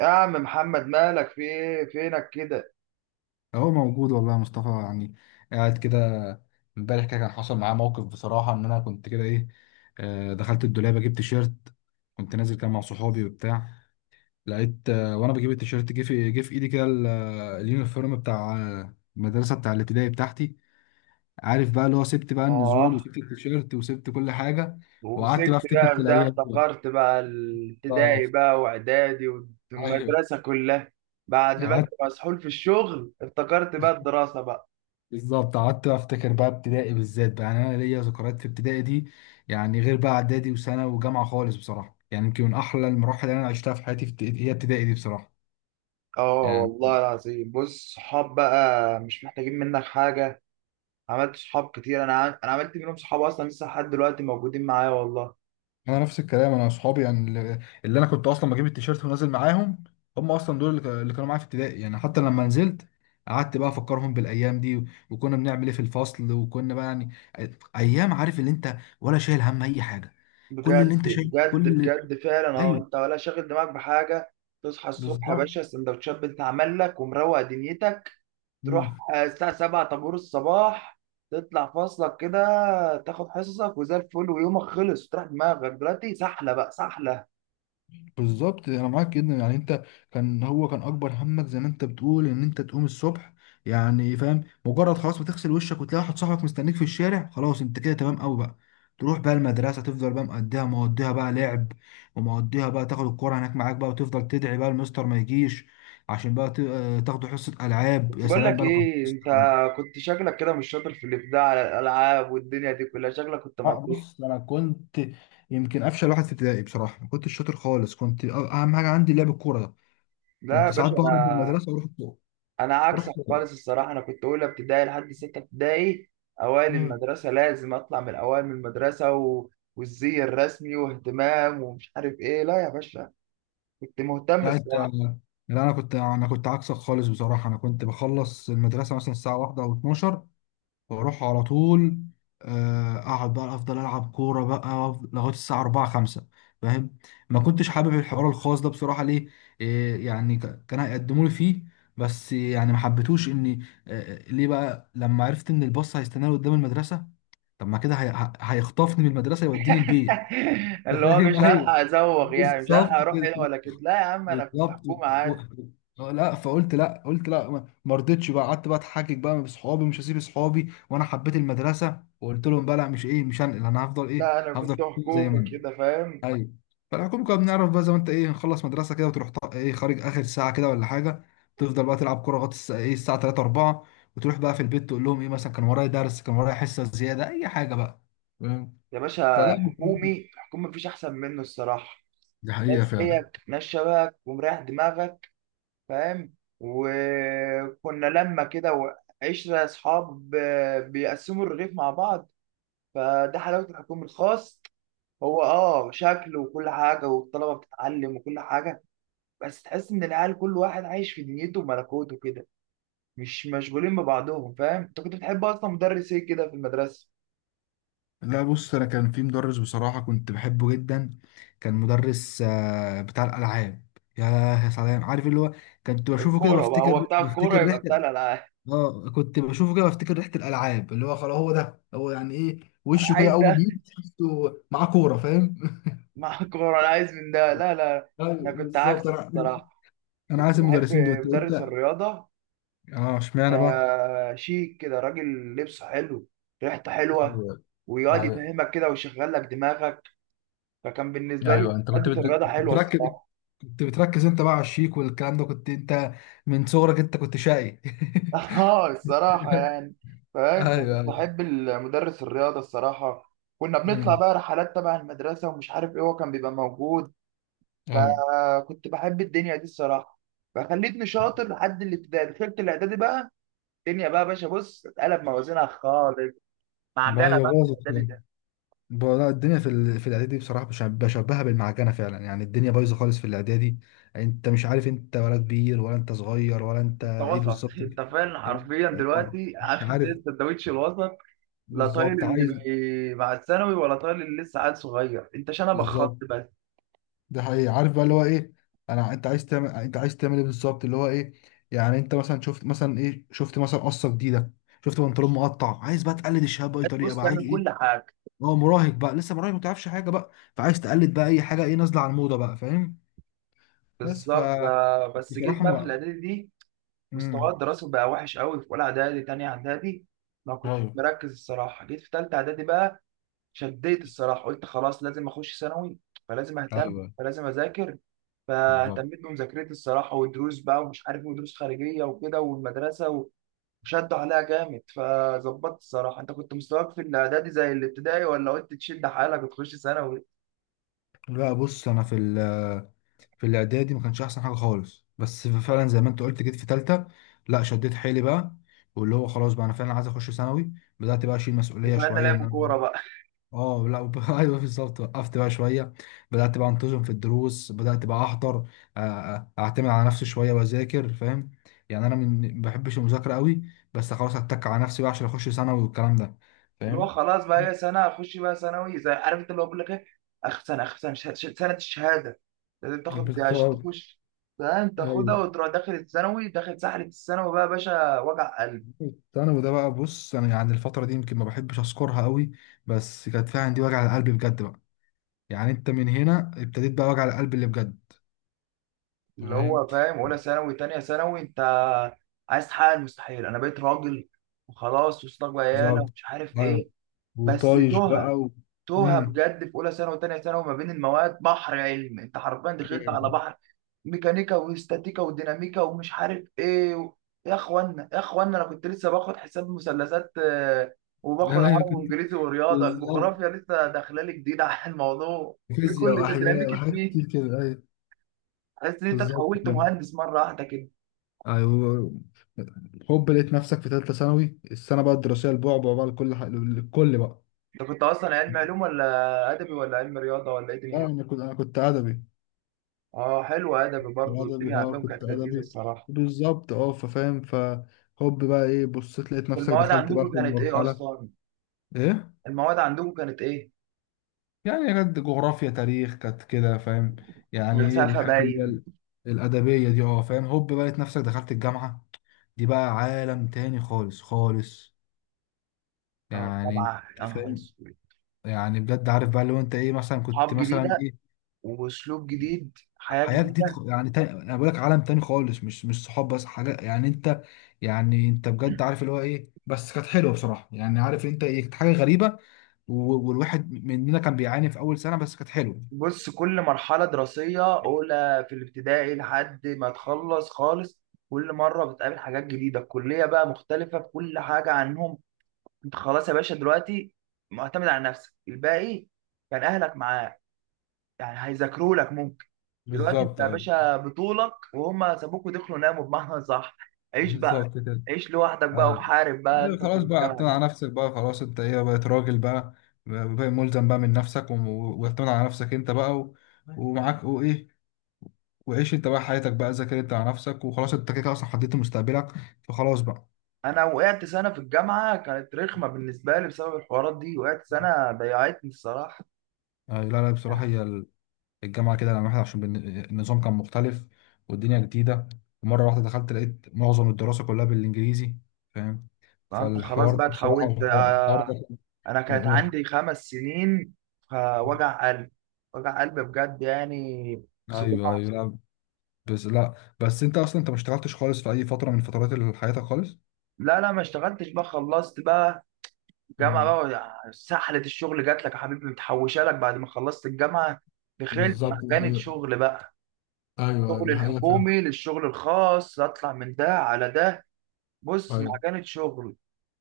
يا عم محمد، مالك؟ في ايه؟ فينك كده؟ هو موجود والله يا مصطفى، قاعد كده. امبارح كده كان حصل معاه موقف بصراحة، ان انا كنت كده ايه، دخلت الدولاب اجيب تيشيرت. كنت نازل كده مع صحابي وبتاع، لقيت وانا بجيب التيشيرت جه في ايدي كده اليونيفورم بتاع المدرسة بتاع الابتدائي بتاعتي. عارف بقى اللي هو سبت بقى النزول اه. وسبت التيشيرت وسبت كل حاجة، وقعدت بقى ومسكت افتكر بقى في في ده، الايام دي بقى. افتكرت بقى الابتدائي بالظبط، بقى واعدادي ايوه. والمدرسة كلها. بعد ما انت قعدت، مسحول في الشغل افتكرت بقى الدراسة بقى. بالظبط قعدت افتكر بقى ابتدائي بالذات بقى، يعني انا ليا ذكريات في ابتدائي دي. يعني غير بقى اعدادي وسنه وجامعه خالص بصراحه، يعني يمكن من احلى المراحل اللي انا عشتها في حياتي هي ابتدائي دي بصراحه. اه يعني والله العظيم، بص، صحاب بقى مش محتاجين منك حاجة. عملت صحاب كتير، انا عملت منهم صحاب اصلا لسه لحد دلوقتي موجودين معايا والله. انا نفس الكلام، انا اصحابي يعني اللي انا كنت اصلا بجيب التيشيرت ونازل معاهم، هم اصلا دول اللي كانوا معايا في ابتدائي. يعني حتى لما نزلت قعدت بقى افكرهم بالايام دي وكنا بنعمل ايه في الفصل، وكنا بقى يعني أي- ايام. عارف اللي انت ولا شايل هم اي حاجه، كل اللي بجد انت شايل كل بجد اللي، بجد فعلا، اه ايوه، انت ولا شاغل دماغك بحاجة. تصحى الصبح يا بالظبط. باشا، السندوتشات بتتعمل لك ومروق دنيتك. تروح مم. الساعة 7 طابور الصباح، تطلع فاصلك كده، تاخد حصصك وزي الفل، ويومك خلص. تروح دماغك دلوقتي سحلة بقى سحلة. بالظبط انا معاك جدا، يعني انت كان، هو كان اكبر همك زي ما انت بتقول، ان انت تقوم الصبح. يعني فاهم، مجرد خلاص ما تغسل وشك وتلاقي واحد صاحبك مستنيك في الشارع، خلاص انت كده تمام قوي بقى. تروح بقى المدرسه، تفضل بقى مقضيها، مقضيها بقى لعب، ومقضيها بقى تاخد الكوره هناك معاك بقى، وتفضل تدعي بقى المستر ما يجيش عشان بقى تاخدوا حصه العاب. بس يا بقول سلام لك بقى لو كان في ايه، حصه انت ألعاب. كنت شكلك كده مش شاطر في الابداع على الالعاب والدنيا دي كلها، شكلك كنت مطيح. بص انا كنت يمكن افشل واحد في ابتدائي بصراحه، ما كنتش شاطر خالص. اهم حاجه عندي لعب الكوره ده. لا يا كنت ساعات باشا، بهرب من انا المدرسه واروح الكوره. انا عكسك رحت. خالص الصراحة. انا كنت اولى ابتدائي لحد ستة ابتدائي اوائل مم. المدرسة، لازم اطلع من الاوائل من المدرسة والزي الرسمي واهتمام ومش عارف ايه. لا يا باشا، كنت مهتم. لا انت، لا. انا كنت عكسك خالص بصراحه. انا كنت بخلص المدرسه مثلا الساعه واحدة او 12، واروح على طول. اقعد بقى افضل العب كوره بقى لغايه الساعه 4 5. فاهم، ما كنتش حابب الحوار الخاص ده بصراحه. ليه؟ إيه يعني، كان هيقدموا لي فيه. بس يعني ما حبيتوش اني، ليه بقى؟ لما عرفت ان الباص هيستناني قدام المدرسه، طب ما كده هيخطفني من المدرسه يوديني البيت. انت اللي هو فاهم؟ مش هلحق ايوه، ازوغ يعني، مش هلحق بالظبط اروح كده. هنا ولا كده. لا يا عم، انا كنت بالظبط حكومه عادي. لا، فقلت لا، قلت لا. ما رضيتش بقى، قعدت بقى اتحجج بقى بصحابي، مش هسيب صحابي، وانا حبيت المدرسه، وقلت لهم بقى لا، مش ايه، مش هنقل، انا هفضل ايه، لا انا كنت هفضل زي ما حكومي انا. كده، فاهم؟ ايوه، فالحكومه كنا بنعرف بقى زي ما انت ايه، نخلص مدرسه كده وتروح ايه خارج اخر ساعه كده ولا حاجه، تفضل بقى تلعب كوره لغايه ايه الساعه 3 4، وتروح بقى في البيت تقول لهم ايه، مثلا كان ورايا درس، كان ورايا حصه زياده، اي حاجه بقى. فاهم؟ يا باشا فلا، الحكومي، الحكومي مفيش احسن منه الصراحه. دي حقيقه ناس فعلا. زيك، ناس شبهك، ومريح دماغك، فاهم؟ وكنا لما كده وعشرة اصحاب، بيقسموا الرغيف مع بعض. فده حلاوه الحكومي، الخاص هو اه شكل وكل حاجه والطلبه بتتعلم وكل حاجه، بس تحس ان العيال كل واحد عايش في دنيته وملكوته كده، مش مشغولين ببعضهم. فاهم؟ انت كنت بتحب اصلا مدرس ايه كده في المدرسه؟ لا بص، انا كان في مدرس بصراحه كنت بحبه جدا. كان مدرس بتاع الالعاب. يا يا سلام، عارف اللي هو، كنت بشوفه كده الكوره بقى، بفتكر، هو بتاع الكوره يبقى ريحه. بتاع الالعاب. اه، كنت بشوفه كده بفتكر ريحه الالعاب، اللي هو خلاص هو ده هو، يعني ايه، انا وشه كده عايز اول ما ده. بيجي تحسه معاه كوره. فاهم؟ مع الكوره انا عايز من ده. لا لا، انا ايوه، كنت بالظبط. عكسك انا، الصراحه. انا كنت عايز بحب المدرسين دول مدرس انت. الرياضه. اه، اشمعنى بقى؟ شيك كده، راجل لبسه حلو، ريحته حلوه، أيوة. ويقعد يفهمك كده ويشغل لك دماغك. فكان بالنسبه لي ايوه، انت كنت ماده الرياضه حلوه بتركز، الصراحه. كنت بتركز انت بقى على الشيك والكلام ده. كنت انت من صغرك انت كنت شقي. اه الصراحة يعني. فاهم؟ فكنت ايوه، ايوه. بحب المدرس الرياضة الصراحة. كنا بنطلع مم. بقى رحلات تبع المدرسة ومش عارف ايه، هو كان بيبقى موجود. ايوه، فكنت بحب الدنيا دي الصراحة. فخليتني شاطر لحد الابتدائي. دخلت الإعدادي بقى، الدنيا بقى يا باشا، بص اتقلب موازينها خالص. ما هي معجنة بقى في باظت الإعدادي يعني. ده. لا، الدنيا في الاعدادي بصراحه، بشبهها بالمعجنه فعلا. يعني الدنيا بايظه خالص في الاعدادي، انت مش عارف انت ولا كبير ولا انت صغير ولا انت انت ايه وسط. بالظبط. انت فعلا انت- حرفيا اه، دلوقتي مش عامل عارف. زي السندوتش الوسط. لا طايل بالظبط عايز، مع الثانوي، ولا طايل اللي لسه عيل صغير، انت شنبك خط بالظبط. بس. ده حقيقي. عارف بقى اللي هو ايه، انت عايز تعمل، انت عايز تعمل ايه بالظبط، اللي هو ايه؟ يعني انت مثلا شفت مثلا ايه، شفت مثلا قصه جديده، شفت بنطلون مقطع، عايز بقى تقلد الشباب باي طريقه بص بقى، عايز تعمل كل ايه. حاجة. هو مراهق بقى، لسه مراهق، ما تعرفش حاجه بقى، فعايز تقلد بقى اي حاجه ايه نازله على الموضه بقى. فاهم؟ بس ف بس جيت بصراحه، بقى في ما، الاعدادي دي، مستواي امم الدراسي بقى وحش قوي في اولى اعدادي تانية اعدادي. ما كنتش ايوه، مركز الصراحه. جيت في تالتة اعدادي بقى، شديت الصراحه، قلت خلاص لازم اخش ثانوي، فلازم اهتم، ايوه، فلازم اذاكر. بالظبط. فاهتميت بمذاكرتي الصراحه، ودروس بقى ومش عارف ودروس خارجيه وكده والمدرسه وشدوا عليها جامد، فظبطت الصراحه. انت كنت مستواك في الاعدادي زي الابتدائي، ولا قلت تشد حالك وتخش ثانوي؟ لا بص، انا في الاعدادي ما كانش احسن حاجه خالص، بس فعلا زي ما انت قلت، جيت في تالتة، لا شديت حيلي بقى. واللي هو خلاص بقى، انا فعلا عايز اخش ثانوي. بدات بقى اشيل مسؤوليه وفعلنا شويه ان لعب انا كوره بقى. اه لا ايوه بالظبط، وقفت بقى شويه. بدات بقى انتظم في الدروس، بدات بقى احضر، اعتمد على نفسي شويه واذاكر. فاهم؟ يعني انا من، ما بحبش المذاكره قوي، بس خلاص اتك على نفسي بقى عشان اخش ثانوي والكلام ده. اللي هو فاهم؟ خلاص بقى هي سنه اخش بقى ثانوي، زي عارف انت اللي هو بيقول لك ايه، اخر سنه، اخر سنه سنه الشهاده، لازم تاخد عشان بالظبط، تخش، فاهم؟ تاخدها ايوه. وتروح داخل الثانوي، داخل سحله الثانوي بقى يا باشا، وجع قلب. الثانوي ده بقى، بص انا يعني الفتره دي يمكن ما بحبش اذكرها قوي، بس كانت فيها عندي وجع القلب بجد بقى. يعني انت من هنا ابتديت بقى وجع القلب اللي بجد. اللي فاهم؟ هو فاهم اولى ثانوي تانية ثانوي، انت عايز تحقق المستحيل، انا بقيت راجل وخلاص، وصلت بقى عيالة بالظبط، ومش عارف ايوه، ايه، بس وطايش بقى تهت، و... توها امم بجد في اولى ثانوي وثانيه ثانوي. ما بين المواد بحر علم، انت حرفيا دخلت على بحر، ميكانيكا واستاتيكا وديناميكا ومش عارف ايه يا اخوانا، يا اخوانا انا كنت لسه باخد حساب مثلثات، وباخد ايوه، عربي كنت، وانجليزي ورياضه، بالظبط، الجغرافيا لسه داخله لي جديده على الموضوع. إيه فيزياء كل ده؟ واحياء ديناميكا وحاجات مين؟ كتير كده، ايوه، حاسس ان انت بالظبط، اتحولت فاهم. مهندس مره واحده كده. ايوه، هوب لقيت نفسك في ثالثه ثانوي، السنه بقى الدراسيه البعبع بقى، لكل لكل بقى. انت كنت اصلا علم علوم ولا ادبي ولا علم رياضه ولا ايه لا، دنيتك؟ انا كنت ادبي. اه حلو، ادبي برضه الدنيا الأدبي، اه عندهم كنت كانت لذيذه أدبي، الصراحه. بالظبط. اه، ففاهم، فهوب بقى ايه، بصيت لقيت نفسك المواد دخلت بقى عندكم في كانت ايه المرحلة. اصلا؟ ايه، المواد عندكم كانت ايه؟ يعني كانت جغرافيا، تاريخ، كانت كده. فاهم؟ مم. يعني ايه فلسفه الحاجات اللي هي باين. الأدبية دي، اه، فاهم. هوب بقى لقيت نفسك دخلت الجامعة. دي بقى عالم تاني خالص خالص. او يعني انت طبعا، يا نهار فاهم، اسود. يعني بجد عارف بقى لو انت ايه، مثلا كنت صحاب مثلا جديده واسلوب جديد، حياه حياة جديد، جديده. يعني تاني، انا بقول لك عالم تاني خالص. مش، مش صحاب بس حاجة يعني انت، يعني انت بجد مم. عارف اللي هو ايه. بس كانت حلوة بصراحة، يعني عارف انت، ايه، كانت حاجة غريبة. والواحد مننا كان بيعاني في اول سنة، بس كانت حلوة. بص، كل مرحله دراسيه اولى في الابتدائي لحد ما تخلص خالص، كل مره بتقابل حاجات جديده. الكليه بقى مختلفه في كل حاجه عنهم. انت خلاص يا باشا دلوقتي معتمد على نفسك الباقي. كان اهلك معاك، يعني هيذاكروا لك ممكن. دلوقتي انت بالظبط، يا ايوه، باشا بطولك، وهم سابوك ودخلوا ناموا بمعنى صح. عيش بقى، بالظبط كده، عيش لوحدك بقى، ايوه، وحارب بقى ايوه، انت في خلاص بقى. الجامعه اعتمد دي. على نفسك بقى خلاص، انت ايه، بقيت راجل بقى، بقى ملزم بقى من نفسك واعتمد على نفسك انت بقى و... ومعاك، وايه، وعيش انت بقى حياتك بقى، ذاكر انت على نفسك، وخلاص انت كده كده اصلا حددت مستقبلك، فخلاص بقى. انا وقعت سنه في الجامعه، كانت رخمه بالنسبه لي بسبب الحوارات دي. وقعت سنه، ضيعتني الصراحه. أيوة، لا لا، بصراحة هي الجامعة كده لما واحد، عشان النظام كان مختلف، والدنيا جديدة، ومرة واحدة دخلت لقيت معظم الدراسة كلها بالإنجليزي. فاهم؟ فانت خلاص فالحوار بقى ده بصراحة، اتحولت. الحوار ده، انا كانت عندي خمس سنين، فوجع قلب، وجع قلب بجد يعني، أيوه صداع. أيوه، لا بس، لا بس، أنت أصلا أنت ما اشتغلتش خالص في أي فترة من فترات حياتك خالص؟ لا لا، ما اشتغلتش بقى. خلصت بقى جامعة مم. بقى، سحلة الشغل جات لك يا حبيبي، متحوشة لك بعد ما خلصت الجامعة، دخلت بالظبط، دي مكانة حقيقة. شغل بقى. ايوه ايوه، الشغل دي حقيقة فعلا. الحكومي للشغل الخاص، اطلع من ده على ده. بص ايوه، مكانة شغل.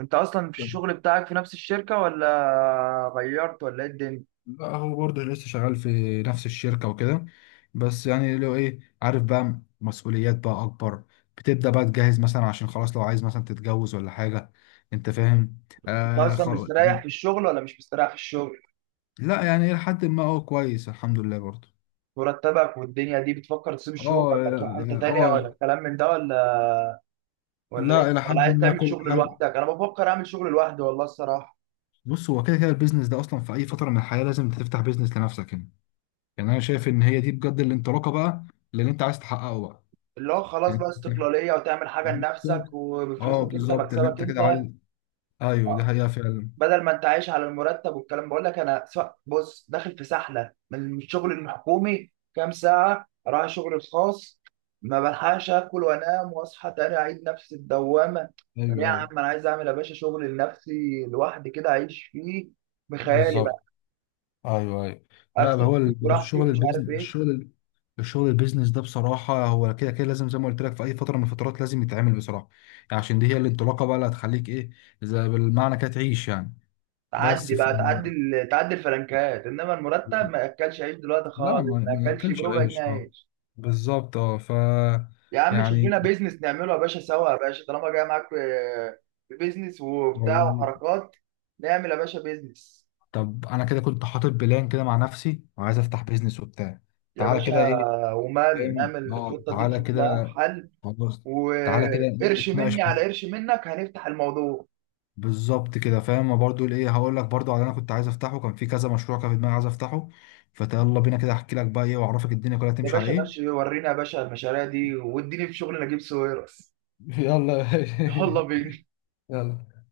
انت اصلا في الشغل بتاعك في نفس الشركة، ولا غيرت، ولا ايه الدنيا؟ لا هو برضه لسه شغال في نفس الشركة وكده، بس يعني لو ايه، عارف بقى مسؤوليات بقى أكبر، بتبدأ بقى تجهز مثلا، عشان خلاص لو عايز مثلا تتجوز ولا حاجة. أنت فاهم؟ انت آه، اصلا خلاص مستريح يعني. في الشغل، ولا مش مستريح في الشغل؟ لا يعني إلى حد ما هو كويس، الحمد لله، برضه. مرتبك، والدنيا دي بتفكر تسيب اه الشغل، ولا تروح حتة اه، تانية، ولا الكلام من ده، ولا ولا لا، ايه، إلى ولا حد عايز ما تعمل كل شغل حاجة. لوحدك؟ انا بفكر اعمل شغل لوحدي والله الصراحة. بص، هو كده كده البيزنس ده أصلا في أي فترة من الحياة لازم تفتح بيزنس لنفسك. يعني، يعني أنا شايف إن هي دي بجد الانطلاقة بقى للي أنت عايز تحققه بقى. اللي هو خلاص يعني بقى استقلالية، وتعمل حاجة لنفسك بالظبط. اه وبفلوسك انت، بالظبط اللي مكسبك انت انت. كده عايز، ايوه دي حقيقة فعلا. بدل ما انت عايش على المرتب والكلام. بقول لك انا سواء بص داخل في سحلة من الشغل الحكومي، كام ساعة اروح الشغل الخاص، ما بلحقش اكل وانام، واصحى تاني اعيد نفس الدوامة. طب يا ايوه عم ايوه، انا عايز اعمل يا باشا شغل لنفسي لوحدي كده، اعيش فيه بخيالي بالظبط، بقى، ايوه ايوه. لا اكتب هو فيه ال- براحتي الشغل ومش عارف البيزنس ايه. الشغل الشغل البيزنس ده بصراحة، هو كده كده لازم زي ما قلت لك في أي فترة من الفترات لازم يتعمل بصراحة. يعني عشان دي هي الانطلاقة بقى اللي هتخليك إيه، زي بالمعنى كده تعيش يعني. بس تعدي ف... بقى، تعدي الفلنكات، انما المرتب ما ياكلش عيش دلوقتي لا ما خالص، ما ما ياكلش ناكلش بربع جنيه عيش، اه، عيش. بالظبط، اه ف، يا عم شوف يعني. لنا بيزنس نعمله يا باشا سوا، يا باشا طالما جاي معاك في في بيزنس وبتاع وحركات، نعمل يا باشا بيزنس. طب انا كده كنت حاطط بلان كده مع نفسي وعايز افتح بيزنس وبتاع. يا تعالى باشا كده ايه، ومال، فاهم، نعمل اه الخطه دي تعالى نشوف كده. لها حل. خلاص، تعالى كده إيه، وقرش نتناقش مني على فيه. قرش منك هنفتح الموضوع. بالظبط كده، فاهم. ما برضو ايه، هقول لك برضو على اللي انا كنت عايز افتحه، كان في كذا مشروع كان في دماغي عايز افتحه. فيلا بينا كده احكي لك بقى ايه، واعرفك الدنيا كلها يا تمشي على باشا ايه. ماشي، ورينا يا باشا المشاريع دي، واديني في شغل نجيب ساويرس. يلا يا باشا. يلا بينا. يلا